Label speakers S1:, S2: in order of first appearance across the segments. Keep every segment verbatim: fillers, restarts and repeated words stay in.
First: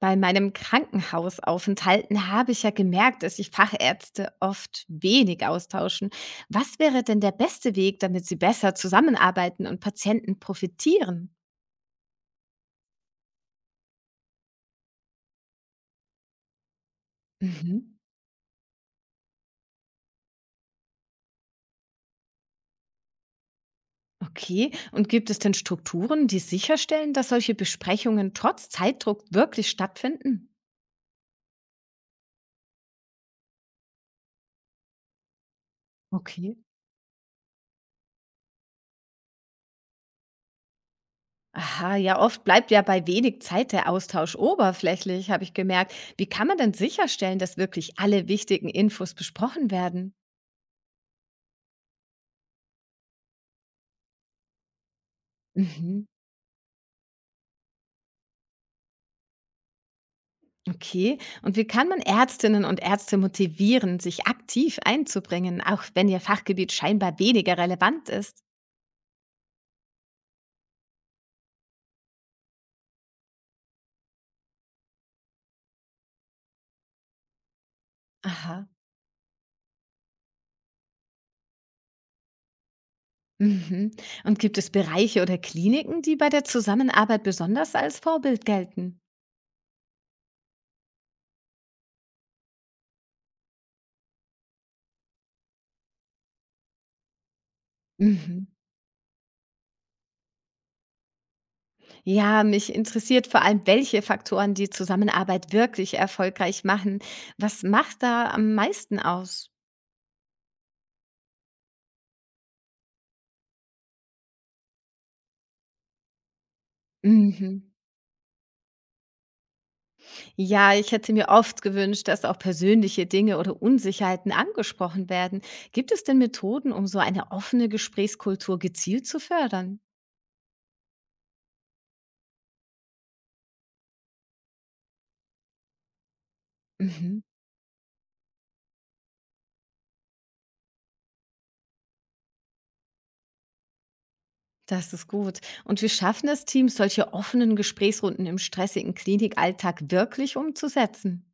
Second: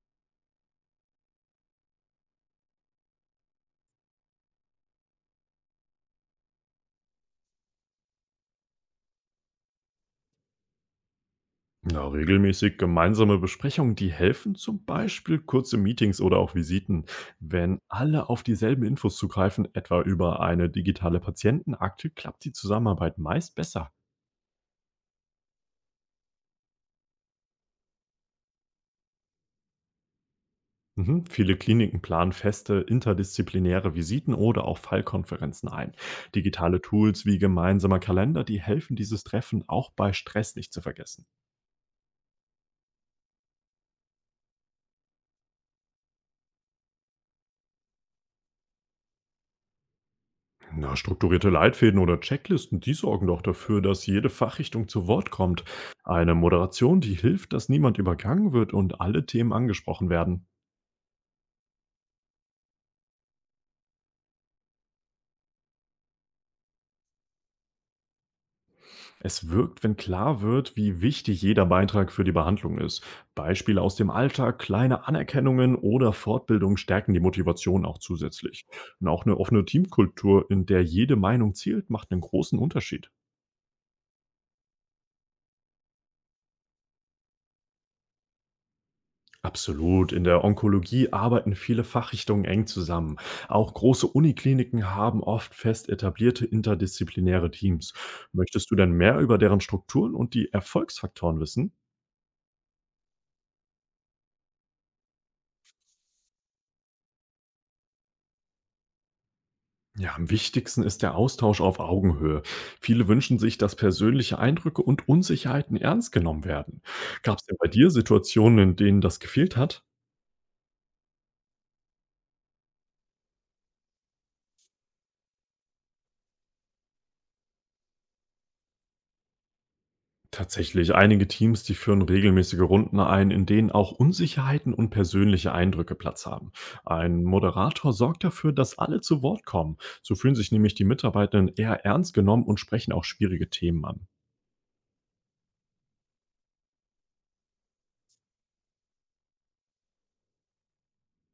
S1: Bei meinem Krankenhausaufenthalten habe ich ja gemerkt, dass sich Fachärzte oft wenig austauschen. Was wäre denn der beste Weg, damit sie besser zusammenarbeiten und Patienten profitieren?
S2: Ja, regelmäßig gemeinsame Besprechungen, die helfen zum Beispiel kurze Meetings oder auch Visiten. Wenn
S1: Mhm.
S2: alle auf dieselben Infos zugreifen, etwa über eine digitale Patientenakte, klappt die Zusammenarbeit meist besser.
S1: Okay, und gibt es denn Strukturen, die sicherstellen, dass solche Besprechungen trotz Zeitdruck wirklich stattfinden?
S2: Mhm. Viele Kliniken planen feste interdisziplinäre Visiten oder auch Fallkonferenzen ein.
S1: Okay.
S2: Digitale Tools wie gemeinsamer Kalender, die helfen, dieses Treffen auch bei Stress nicht zu vergessen.
S1: Aha, ja, oft bleibt ja bei wenig Zeit der Austausch oberflächlich, habe ich gemerkt. Wie kann man denn sicherstellen, dass wirklich alle wichtigen Infos besprochen werden?
S2: Na, strukturierte Leitfäden oder Checklisten, die sorgen doch dafür, dass jede Fachrichtung zu Wort kommt.
S1: Mhm.
S2: Eine Moderation, die hilft, dass niemand übergangen wird und alle Themen angesprochen werden.
S1: Okay. Und wie kann man Ärztinnen und Ärzte motivieren, sich aktiv einzubringen, auch wenn ihr Fachgebiet scheinbar weniger relevant ist?
S2: Es wirkt, wenn klar wird, wie wichtig jeder Beitrag für die Behandlung ist. Beispiele aus dem Alltag, kleine Anerkennungen oder Fortbildung stärken die Motivation auch zusätzlich.
S1: Aha.
S2: Und auch eine offene Teamkultur, in der jede Meinung zählt, macht einen großen Unterschied.
S1: Mhm. Und gibt es Bereiche oder Kliniken, die bei der Zusammenarbeit besonders als Vorbild gelten?
S2: Absolut. In der Onkologie arbeiten viele Fachrichtungen eng zusammen. Auch große Unikliniken haben oft fest etablierte interdisziplinäre Teams.
S1: Mhm.
S2: Möchtest du denn mehr über deren Strukturen und die Erfolgsfaktoren wissen?
S1: Ja, mich interessiert vor allem, welche Faktoren die Zusammenarbeit wirklich erfolgreich machen. Was macht da am meisten aus?
S2: Ja, am wichtigsten ist der Austausch auf Augenhöhe. Viele wünschen sich, dass persönliche Eindrücke und Unsicherheiten ernst genommen werden. Gab es denn
S1: Mhm.
S2: bei dir Situationen, in denen das gefehlt hat?
S1: Ja, ich hätte mir oft gewünscht, dass auch persönliche Dinge oder Unsicherheiten angesprochen werden. Gibt es denn Methoden, um so eine offene Gesprächskultur gezielt zu fördern?
S2: Tatsächlich, einige Teams, die führen regelmäßige Runden ein, in denen auch Unsicherheiten und persönliche Eindrücke Platz haben.
S1: Mhm,
S2: Ein Moderator sorgt dafür, dass alle zu Wort kommen. So fühlen sich nämlich die Mitarbeitenden eher ernst genommen und sprechen auch schwierige Themen an.
S1: das ist gut. Und wie schaffen es Teams, solche offenen Gesprächsrunden im stressigen Klinikalltag wirklich umzusetzen?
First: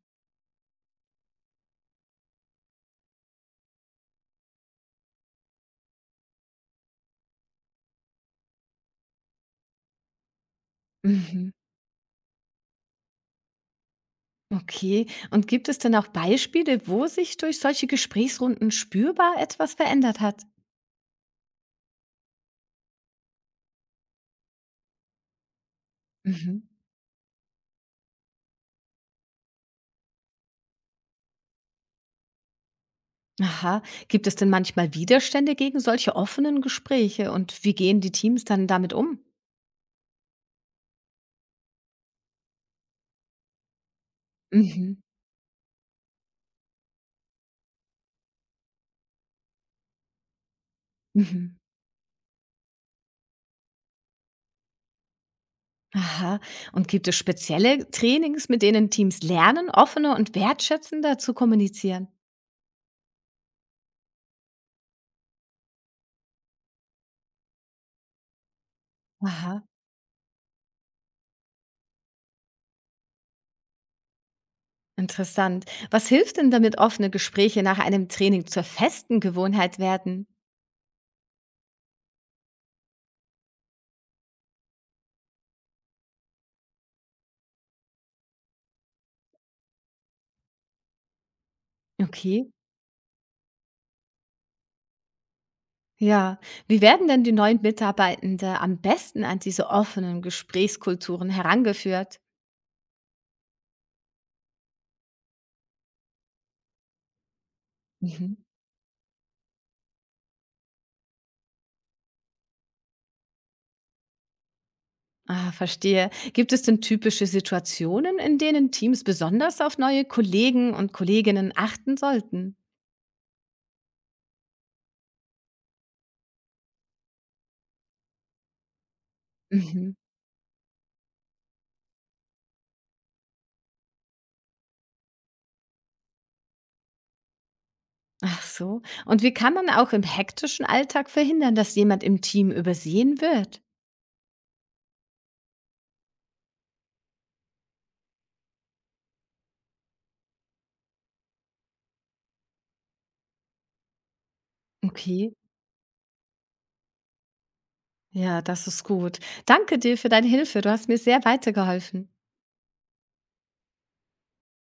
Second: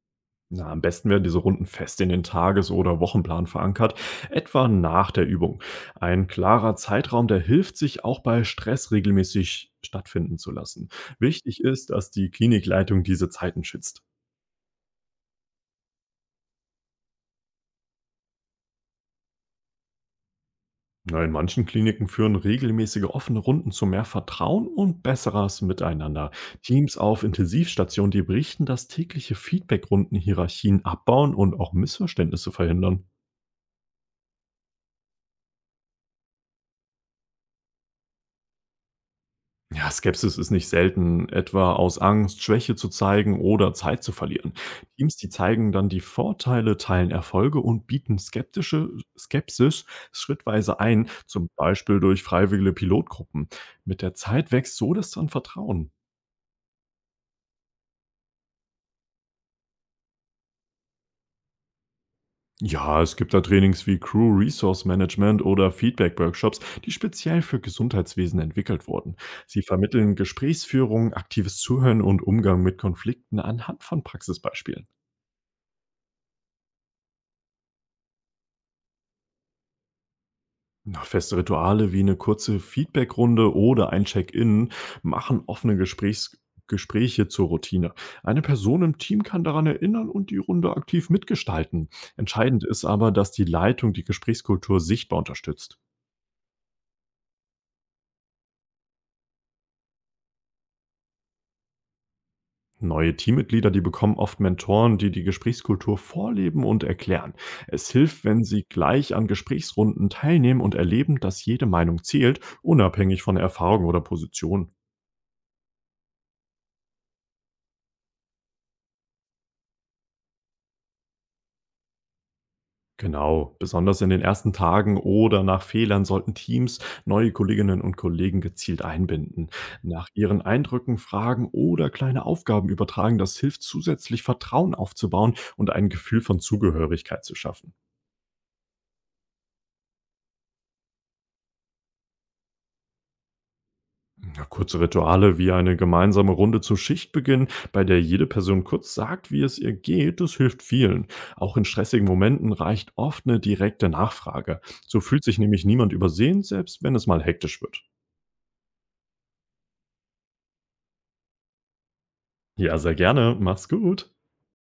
S2: Na, am besten werden diese Runden fest in den Tages- oder Wochenplan verankert, etwa nach der Übung. Ein klarer Zeitraum, der hilft, sich auch bei Stress regelmäßig stattfinden zu lassen.
S1: Mhm.
S2: Wichtig ist, dass die Klinikleitung diese Zeiten schützt.
S1: Okay, und gibt es denn auch Beispiele, wo sich durch solche Gesprächsrunden spürbar etwas verändert hat?
S2: Na, in manchen Kliniken führen regelmäßige offene Runden zu mehr Vertrauen und besseres Miteinander.
S1: Mhm.
S2: Teams auf Intensivstationen, die berichten, dass tägliche Feedbackrunden Hierarchien abbauen und auch Missverständnisse verhindern.
S1: Aha. Gibt es denn manchmal Widerstände gegen solche offenen Gespräche und wie gehen die Teams dann damit um?
S2: Ja, Skepsis ist nicht selten, etwa aus Angst, Schwäche zu zeigen oder Zeit zu verlieren.
S1: Mhm.
S2: Teams, die zeigen dann die Vorteile, teilen Erfolge und bieten skeptische Skepsis schrittweise ein, zum
S1: Mhm.
S2: Beispiel durch freiwillige Pilotgruppen. Mit der Zeit wächst so das dann Vertrauen.
S1: Aha. Und gibt es spezielle Trainings, mit denen Teams lernen, offener und wertschätzender zu kommunizieren?
S2: Ja, es gibt da Trainings wie Crew Resource Management oder Feedback-Workshops, die speziell für Gesundheitswesen entwickelt wurden. Sie
S1: Aha.
S2: vermitteln Gesprächsführung, aktives Zuhören und Umgang mit Konflikten anhand von Praxisbeispielen.
S1: Interessant. Was hilft denn, damit offene Gespräche nach einem Training zur festen Gewohnheit werden?
S2: Na, feste Rituale wie eine kurze Feedback-Runde oder ein Check-in machen offene Gesprächs Gespräche zur Routine. Eine Person im Team kann daran erinnern und die Runde aktiv mitgestalten.
S1: Okay.
S2: Entscheidend ist aber, dass die Leitung die Gesprächskultur sichtbar unterstützt.
S1: Ja. Wie werden denn die neuen Mitarbeitende am besten an diese offenen Gesprächskulturen herangeführt?
S2: Neue Teammitglieder, die bekommen oft Mentoren, die die Gesprächskultur vorleben und erklären. Es hilft,
S1: Mhm.
S2: wenn sie gleich an Gesprächsrunden teilnehmen und erleben, dass jede Meinung zählt, unabhängig von Erfahrung oder Position.
S1: Ah, verstehe. Gibt es denn typische Situationen, in denen Teams besonders auf neue Kollegen und Kolleginnen achten sollten?
S2: Genau, besonders in den ersten Tagen oder nach Fehlern sollten Teams neue Kolleginnen und Kollegen gezielt einbinden,
S1: Mhm.
S2: nach ihren Eindrücken fragen oder kleine Aufgaben übertragen. Das hilft zusätzlich Vertrauen aufzubauen und ein Gefühl von Zugehörigkeit zu schaffen.
S1: Ach so. Und wie kann man auch im hektischen Alltag verhindern, dass jemand im Team übersehen wird?
S2: Ja, kurze Rituale wie eine gemeinsame Runde zu Schichtbeginn, bei der jede Person kurz sagt, wie es ihr geht, das hilft vielen. Auch in stressigen Momenten reicht oft eine direkte Nachfrage. So fühlt
S1: Okay.
S2: sich nämlich niemand übersehen, selbst wenn es mal hektisch wird.
S1: Ja, das ist gut. Danke dir für deine Hilfe. Du hast mir sehr weitergeholfen.
S2: Ja, sehr gerne. Mach's gut.